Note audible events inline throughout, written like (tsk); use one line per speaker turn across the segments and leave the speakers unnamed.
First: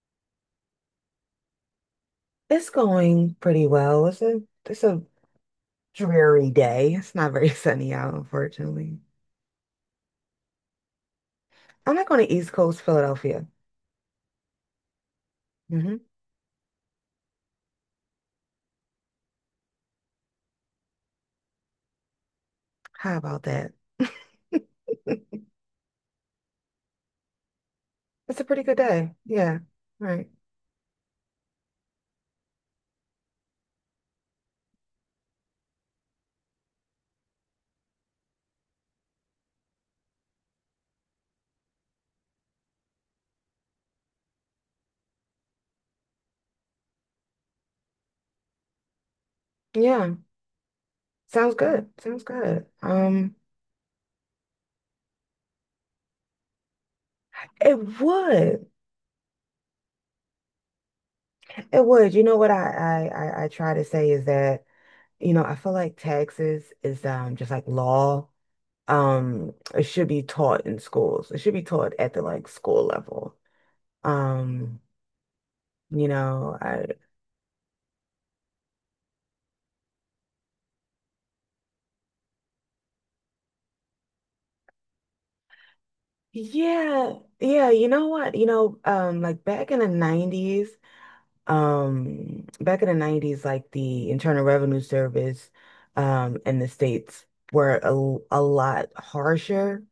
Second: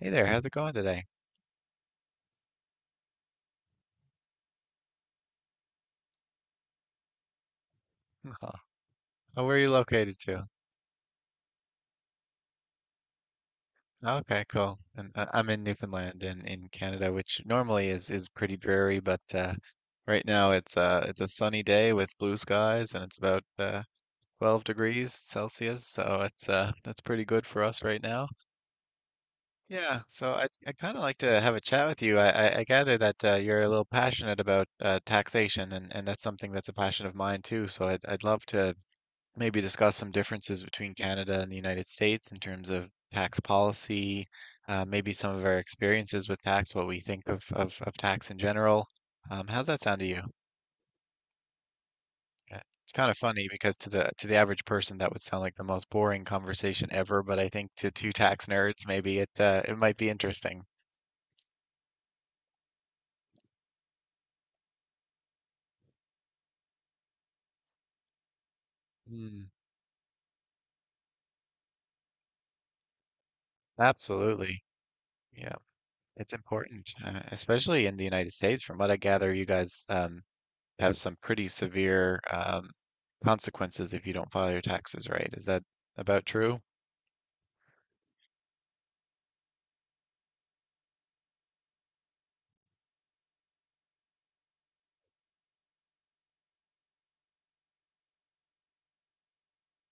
Hey there, how's it going today?
It's going pretty well. It's a dreary day. It's not very (laughs) sunny out,
Oh,
unfortunately.
oh, where are you located to?
I'm not going to East Coast Philadelphia.
Okay, cool. And I'm in
Hmm.
Newfoundland in Canada, which normally is pretty dreary, but right now it's a sunny day with blue skies and it's
How
about
about that? (laughs)
12 degrees Celsius, so it's that's pretty good for us right now.
It's a pretty good day. Yeah.
Yeah,
Right.
so I kind of like to have a chat with you. I gather that you're a little passionate about taxation, and that's something that's a passion of mine too. So I'd love to maybe discuss some differences between Canada and the United States in terms of tax policy, maybe some of our experiences with tax, what we think of tax in general. How's that sound to
Yeah.
you?
Sounds good. Sounds
Uh,
good.
It's kind of funny because to the average person that would sound like the most boring conversation ever, but I think to
It
two tax
would.
nerds maybe it might be interesting.
It would. You know what I try to say is that, you know, I feel like taxes is just like law.
Mm,
It should be taught in schools. It should be taught at the like school level.
absolutely.
Um
Yeah,
You
it's
know, I
important, especially in the United States. From what I gather, you guys have some pretty severe consequences if you don't file your taxes right. Is that about true?
Yeah, yeah, you know what? You know, like back in the 90s, back in the 90s like the Internal Revenue Service in the States were a lot harsher.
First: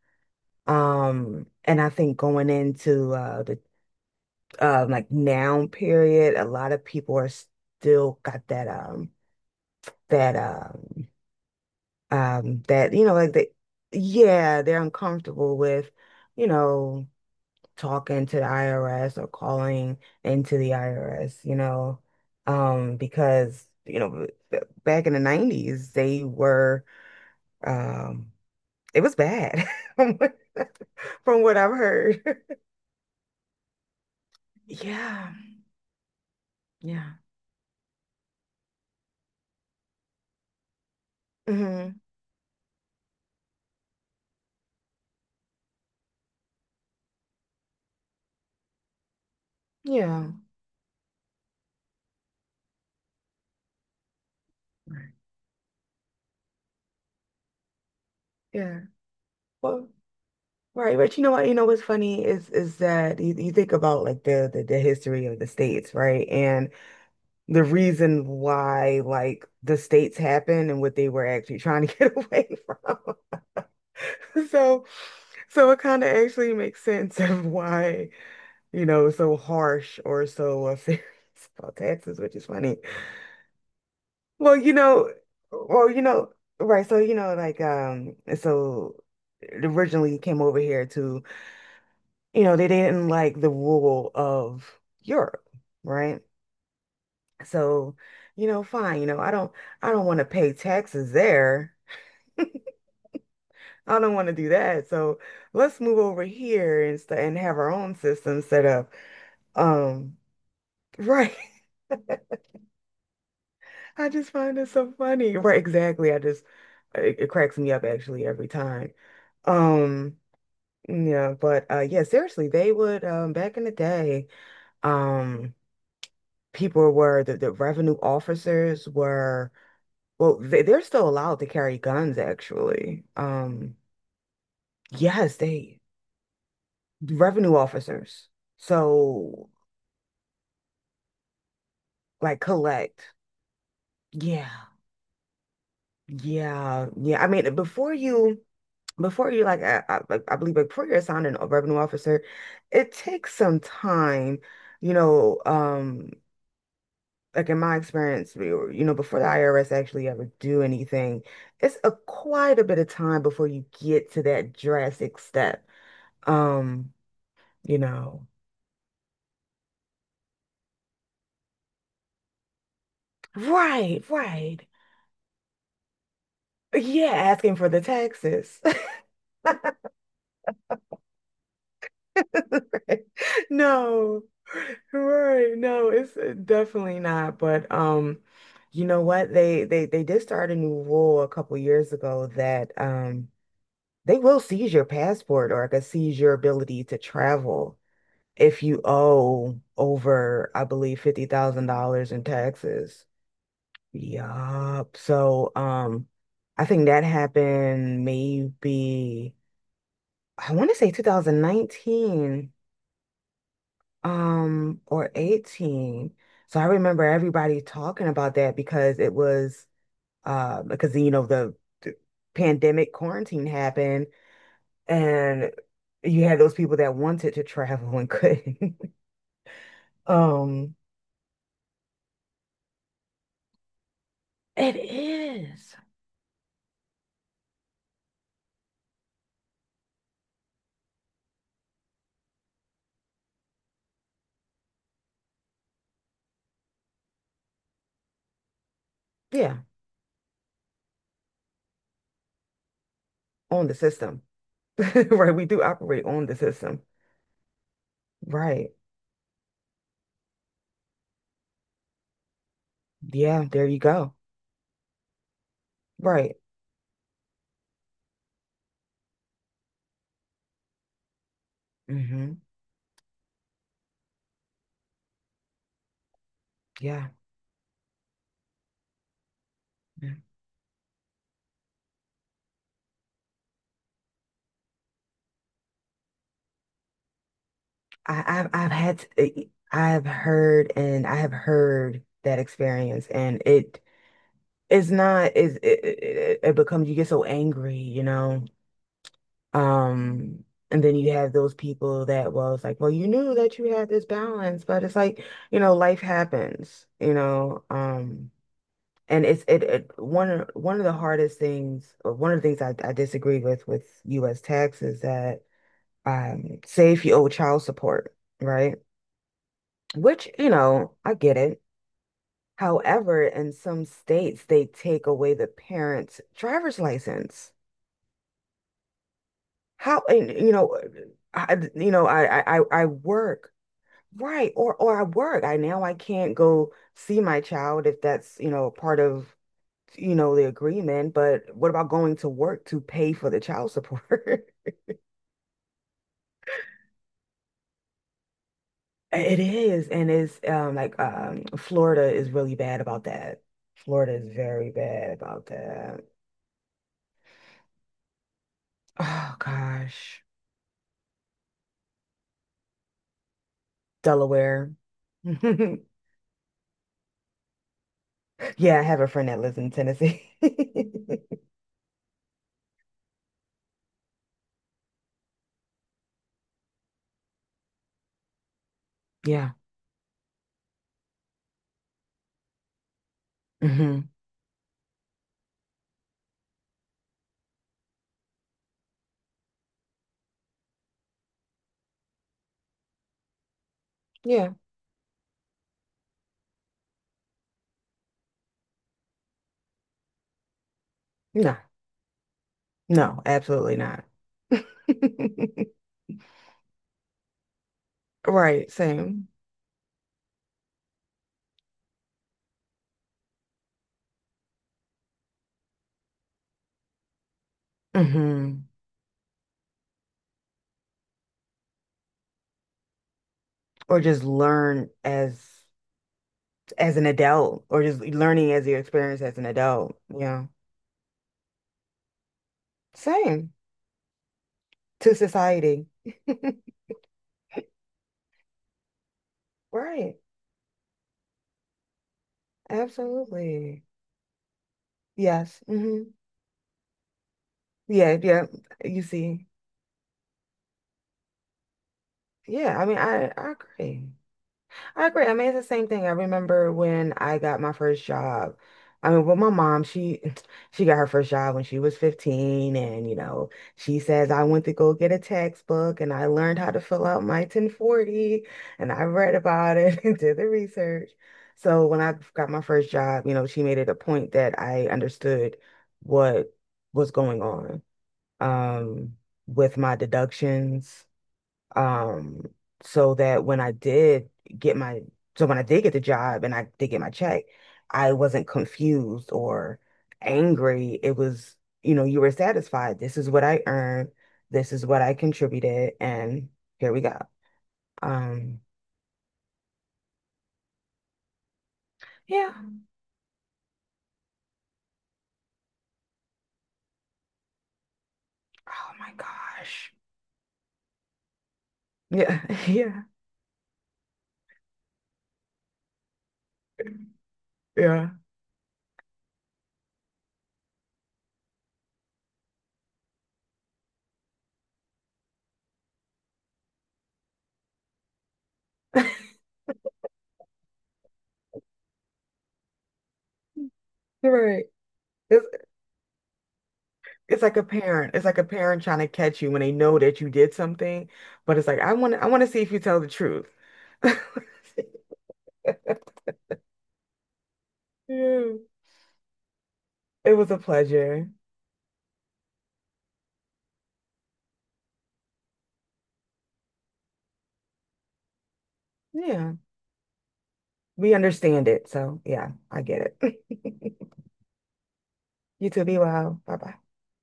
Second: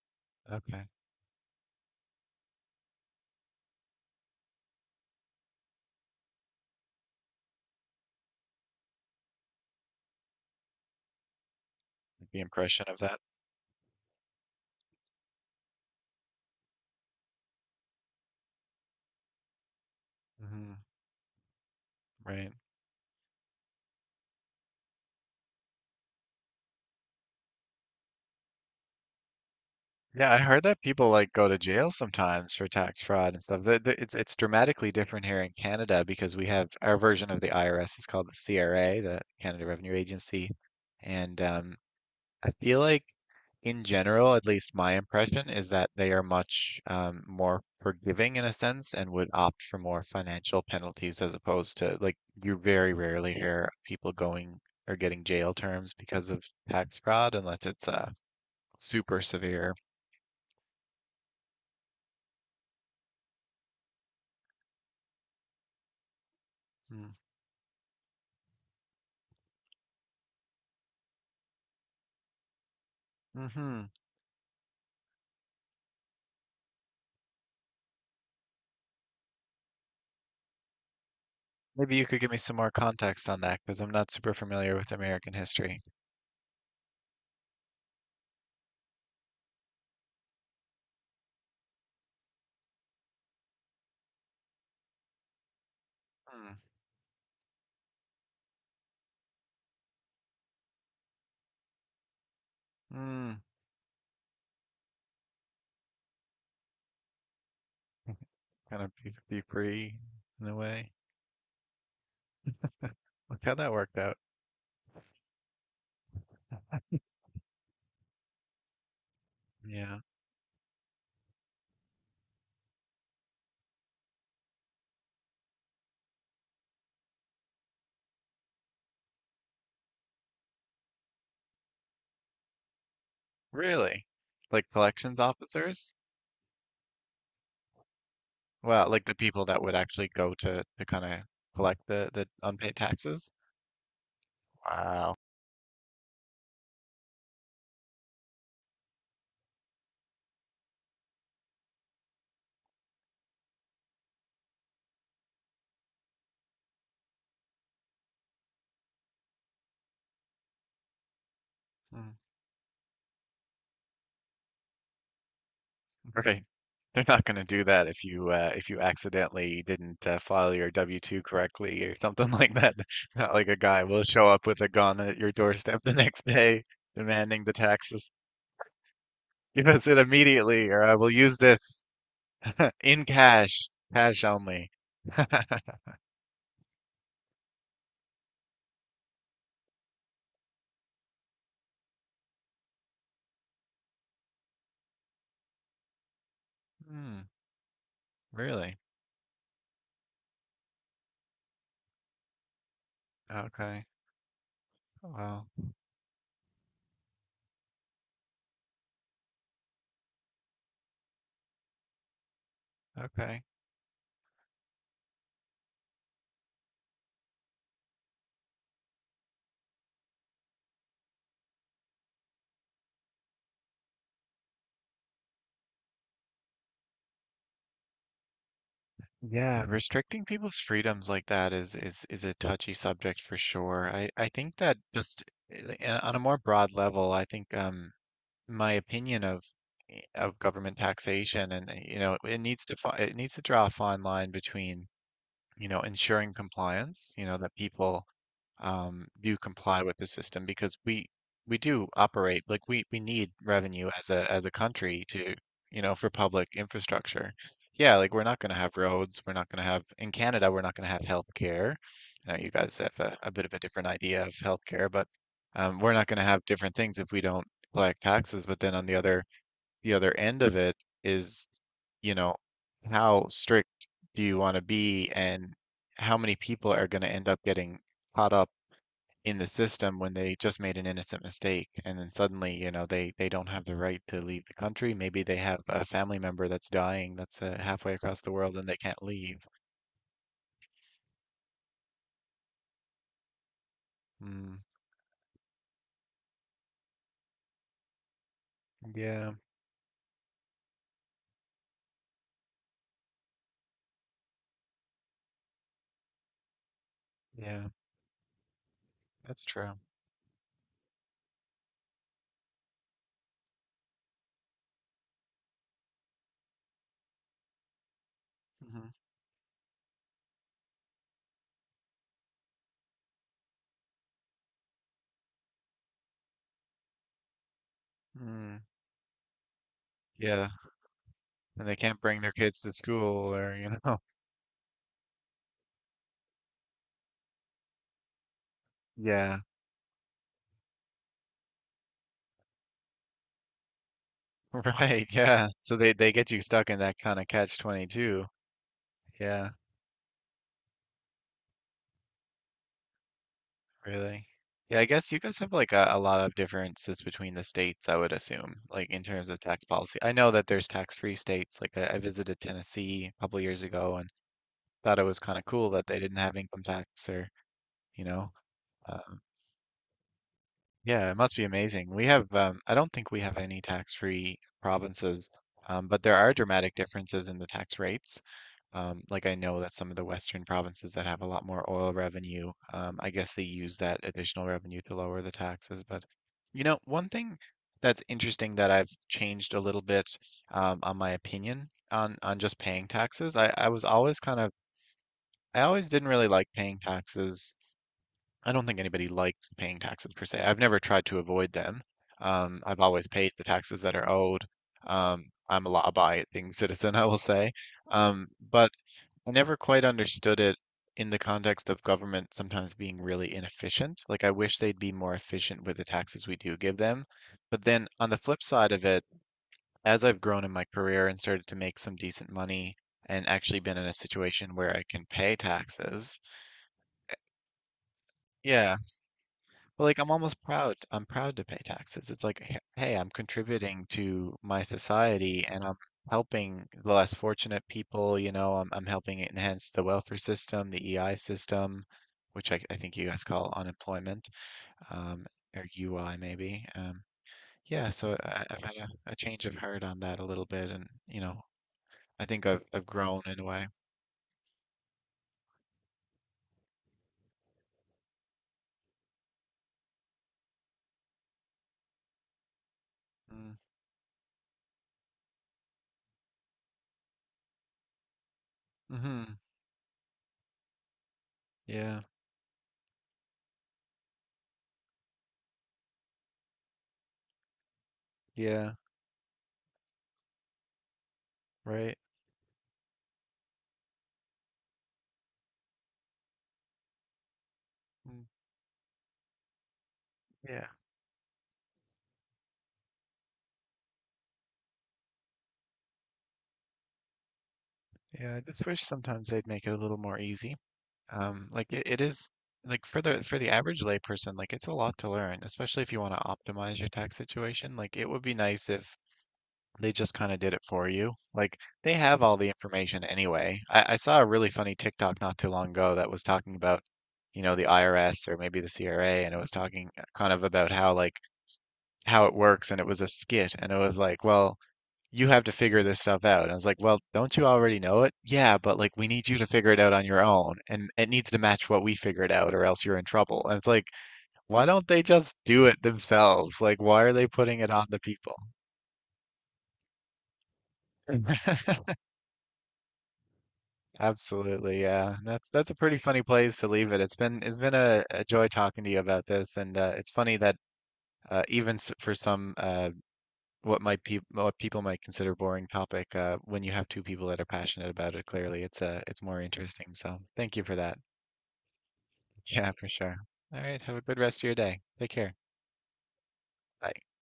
Okay,
And I think going into the like now period, a lot of people are still got that that
the impression
that
of
you know
that.
like they yeah, they're uncomfortable with, you know talking to the IRS or calling into the
Hmm.
IRS, you know,
Right.
because, you know, back in the 90s, they were, um, it was bad (laughs) from
Yeah, I
what,
heard that people like
from
go to
what I've
jail
heard.
sometimes
(laughs)
for tax fraud and stuff. It's dramatically different
Yeah,
here in Canada because we have our
yeah.
version of the IRS is called the CRA, the Canada Revenue Agency, and
Hmm.
I feel like in general, at least my impression is that they are much more forgiving in a sense and would opt for more
Yeah.
financial penalties as opposed to like you very rarely hear people going or
Right.
getting jail terms because of tax fraud unless it's
Yeah.
super severe.
Well, right. But you know what? You know what's funny is that you think about like the history of the states, right? And
Mm.
the reason why like the states happened and what they were actually trying to (laughs) get away from. (laughs)
Mm-hmm.
So so it kind of actually makes sense of why, you know, it's so harsh or so serious (laughs) about
Maybe you
taxes,
could give
which
me
is
some more
funny.
context on that because I'm not super
Well, you
familiar with
know,
American history.
well, you know, right, so you know, like so originally came over here to, you know, they didn't like the rule of Europe, right?
Mm.
So, you know, fine, you know, I don't want to pay taxes there.
Mm.
I don't want to do that. So let's move over here and st and have our own system set
Kind
up.
of be free
Um,
in a way.
right. (laughs)
Look how that worked
I
out.
just find it so funny. Right, exactly. I just it, it cracks me up actually every time.
Yeah.
Um, yeah, but yeah, seriously, they would back in the day, um people were the revenue officers were well they're still allowed to carry guns actually.
Really? Like collections
Yes, they
officers?
revenue officers.
Well, like the people
So
that would actually go to kind of collect the
like
unpaid
collect.
taxes.
Yeah.
Wow.
Yeah. Yeah. I mean, before you like I like I believe like, before you're assigned a revenue officer, it takes some time, you know, like in my experience, you know, before the IRS actually ever do anything, it's a
Mm.
quite a bit of time before you get to that drastic step.
Right.
Um,
(laughs) They're not going to do
you
that
know.
if you accidentally didn't file your W-2 correctly or something like that. (laughs) Not like a guy will
Right,
show up with
right.
a gun at your doorstep the next day
Yeah,
demanding the
asking for the
taxes.
taxes.
(laughs) Give us it immediately, or I will use this (laughs) in
(laughs)
cash,
No,
cash only.
right.
(laughs)
No, it's definitely not. But you know what? They did start a new rule a couple years ago that they will seize your passport or like seize your ability to
Hmm,
travel if
really?
you owe over, I believe, $50,000 in taxes.
Okay.
Yup.
Well,
So I think that happened maybe I want to say 2019.
okay.
Um, or 18. So I remember everybody talking about that because it was because you know the pandemic quarantine happened and you had those people that wanted to travel and couldn't. (laughs)
Yeah, restricting people's
Um
freedoms like that is a touchy subject for sure. I think
it
that just
is.
on a more broad level, I think my opinion of of government taxation and you know it needs to it needs to draw a fine line between you know, ensuring compliance, you know, that people do
Yeah,
comply with the system because we do operate like we need
on the
revenue as
system.
a
(laughs)
country
Right,
to
we do
you know
operate
for
on the
public
system.
infrastructure. Yeah, like we're not going to
Right.
have roads, we're not going to have in Canada, we're not going to have healthcare. I know you guys have a bit
Yeah,
of a
there you
different
go.
idea of healthcare, but we're not going to
Right.
have different things if we don't collect taxes. But then on the other end of it is you know,
Hmm.
how strict do you want to be and how many people are going
Yeah.
to end up getting caught up in the system when they just made an innocent mistake and then suddenly, you know, they don't have the right to leave the country. Maybe they have a family member that's dying that's halfway across the world and
I've
they can't
had
leave.
to, I've heard and I have heard that experience and it
Mm,
it's not is it, it it becomes you get so angry, you know.
yeah,
Um and then you have those people that was like, well you knew that you had this balance, but it's like, you know, life happens, you know.
yeah,
And
that's
it's it,
true.
it one of the hardest things or one of the things I disagree with US tax is that say if you owe child support, right?
Hmm.
Which, you know, I get it. However, in some states, they take away the parent's driver's license.
Mm,
How, and,
yeah,
you know,
and they can't bring their kids to
I
school
work,
or, you know. (laughs)
right? Or I work. I now I can't go see my child if that's, you know, part of,
Yeah,
you know, the agreement. But what about going to work to pay for the child support? (laughs)
(laughs) right, yeah. So they get you stuck in that kind of catch 22.
It
Yeah.
is, and it's like Florida is really bad about that. Florida
Really?
is very
Yeah, I guess
bad
you guys
about
have like a
that.
lot of differences between the states, I would assume, like in terms
Oh
of tax policy. I
gosh.
know that there's tax-free states. Like I visited Tennessee a couple years ago and
Delaware.
thought it was kind of cool that
(laughs)
they didn't have income tax or, you know,
Yeah, I have a
um,
friend that lives in Tennessee.
yeah, it must be
(laughs)
amazing. We have, I don't think we have any tax-free provinces, but there are dramatic differences in the tax rates. Like I
Yeah.
know that some of the Western provinces that have a lot more oil revenue, I guess they use that
Hmm.
additional revenue to lower the taxes. But you know, one thing that's interesting that I've changed a little bit on my opinion on just paying taxes. I was always kind
Yeah,
of I always didn't really like paying taxes. I don't think anybody likes paying taxes per se. I've never tried to avoid
no,
them. I've always
no,
paid the
absolutely
taxes that
not.
are owed.
(laughs)
I'm a law-abiding (laughs) citizen, I will say.
Right,
But
same.
I never quite understood it in the context of government sometimes being really inefficient. Like, I wish they'd be more efficient with the taxes we do give them. But then on the flip
Hmm.
side of it, as I've grown in my career and started to make some decent money and actually been in a
Or just
situation where I
learn
can pay taxes,
as an adult, or just learning as
yeah.
your experience as an
Well,
adult.
like I'm almost
Yeah,
proud. I'm proud to pay taxes. It's like, hey, I'm
same
contributing to my
to
society and I'm
society. (laughs)
helping the less fortunate people, you know, I'm helping enhance the welfare
Right,
system, the EI system, which I think you guys call
absolutely.
unemployment, um,
Yes.
or
Hmm.
UI maybe. Yeah, so
Yeah, yeah.
I've had
You
a change
see.
of heart on that a little bit and, you know, I think
Yeah,
I've
I mean,
grown in a
I
way.
agree. I agree. I mean, it's the same thing. I remember when I got my first job. I mean, well, my mom, she (sniffs) (tsk) she got her first job when she was 15, and you know,
Mm.
she says I went to go get a textbook and I learned how to fill out my 1040 and I read
Hmm.
about it (laughs) and did the research. So
Yeah,
when I got my first job, you know, she made it a point that I understood what was going on
yeah,
um with my deductions
right.
um, so that when I did get my, so when I did get the job and I did get my check, I
Mm.
wasn't confused or
Yeah.
angry. It was, you know, you were satisfied. This is what I earned. This is what I contributed. And here we go.
Yeah, I
Um,
just wish sometimes they'd make it a little more easy. It is
yeah.
like for the average layperson, like it's a lot to learn, especially if you want to optimize your tax situation. Like it would be nice if
Oh my
they
gosh.
just kind of did it for you. Like they have all
Yeah.
the
(laughs) Yeah.
information anyway. I saw a really funny TikTok not too long ago that was talking about, you know, the
Yeah.
IRS or maybe the CRA, and it was talking kind of about how like how it works, and it was a skit, and it was like, well you have to figure this stuff out. And I was like, well, don't you already know it? Yeah, but like we need you to figure it out on your own and it needs to match what we figured out or else you're in trouble. And it's like,
You're
why
right.
don't they just
It's,
do it themselves? Like why are they
it's like
putting
a
it on the
parent. It's
people?
like a parent trying to catch you when they know that you did something, but it's
(laughs)
like I want to see if you tell the truth.
Absolutely,
(laughs)
yeah. That's a pretty funny place to leave it. It's been a joy
Mm.
talking to you about this, and it's
It
funny
was
that
a pleasure.
even for some what might pe what people might consider boring topic, when you have two people that are passionate about it, clearly it's more
Yeah.
interesting. So thank you for that.
We understand it. So, yeah,
Yeah,
I
for
get
sure. All right.
it.
Have a
(laughs)
good rest of your day. Take care.
You too. Be well. Bye bye.
Bye.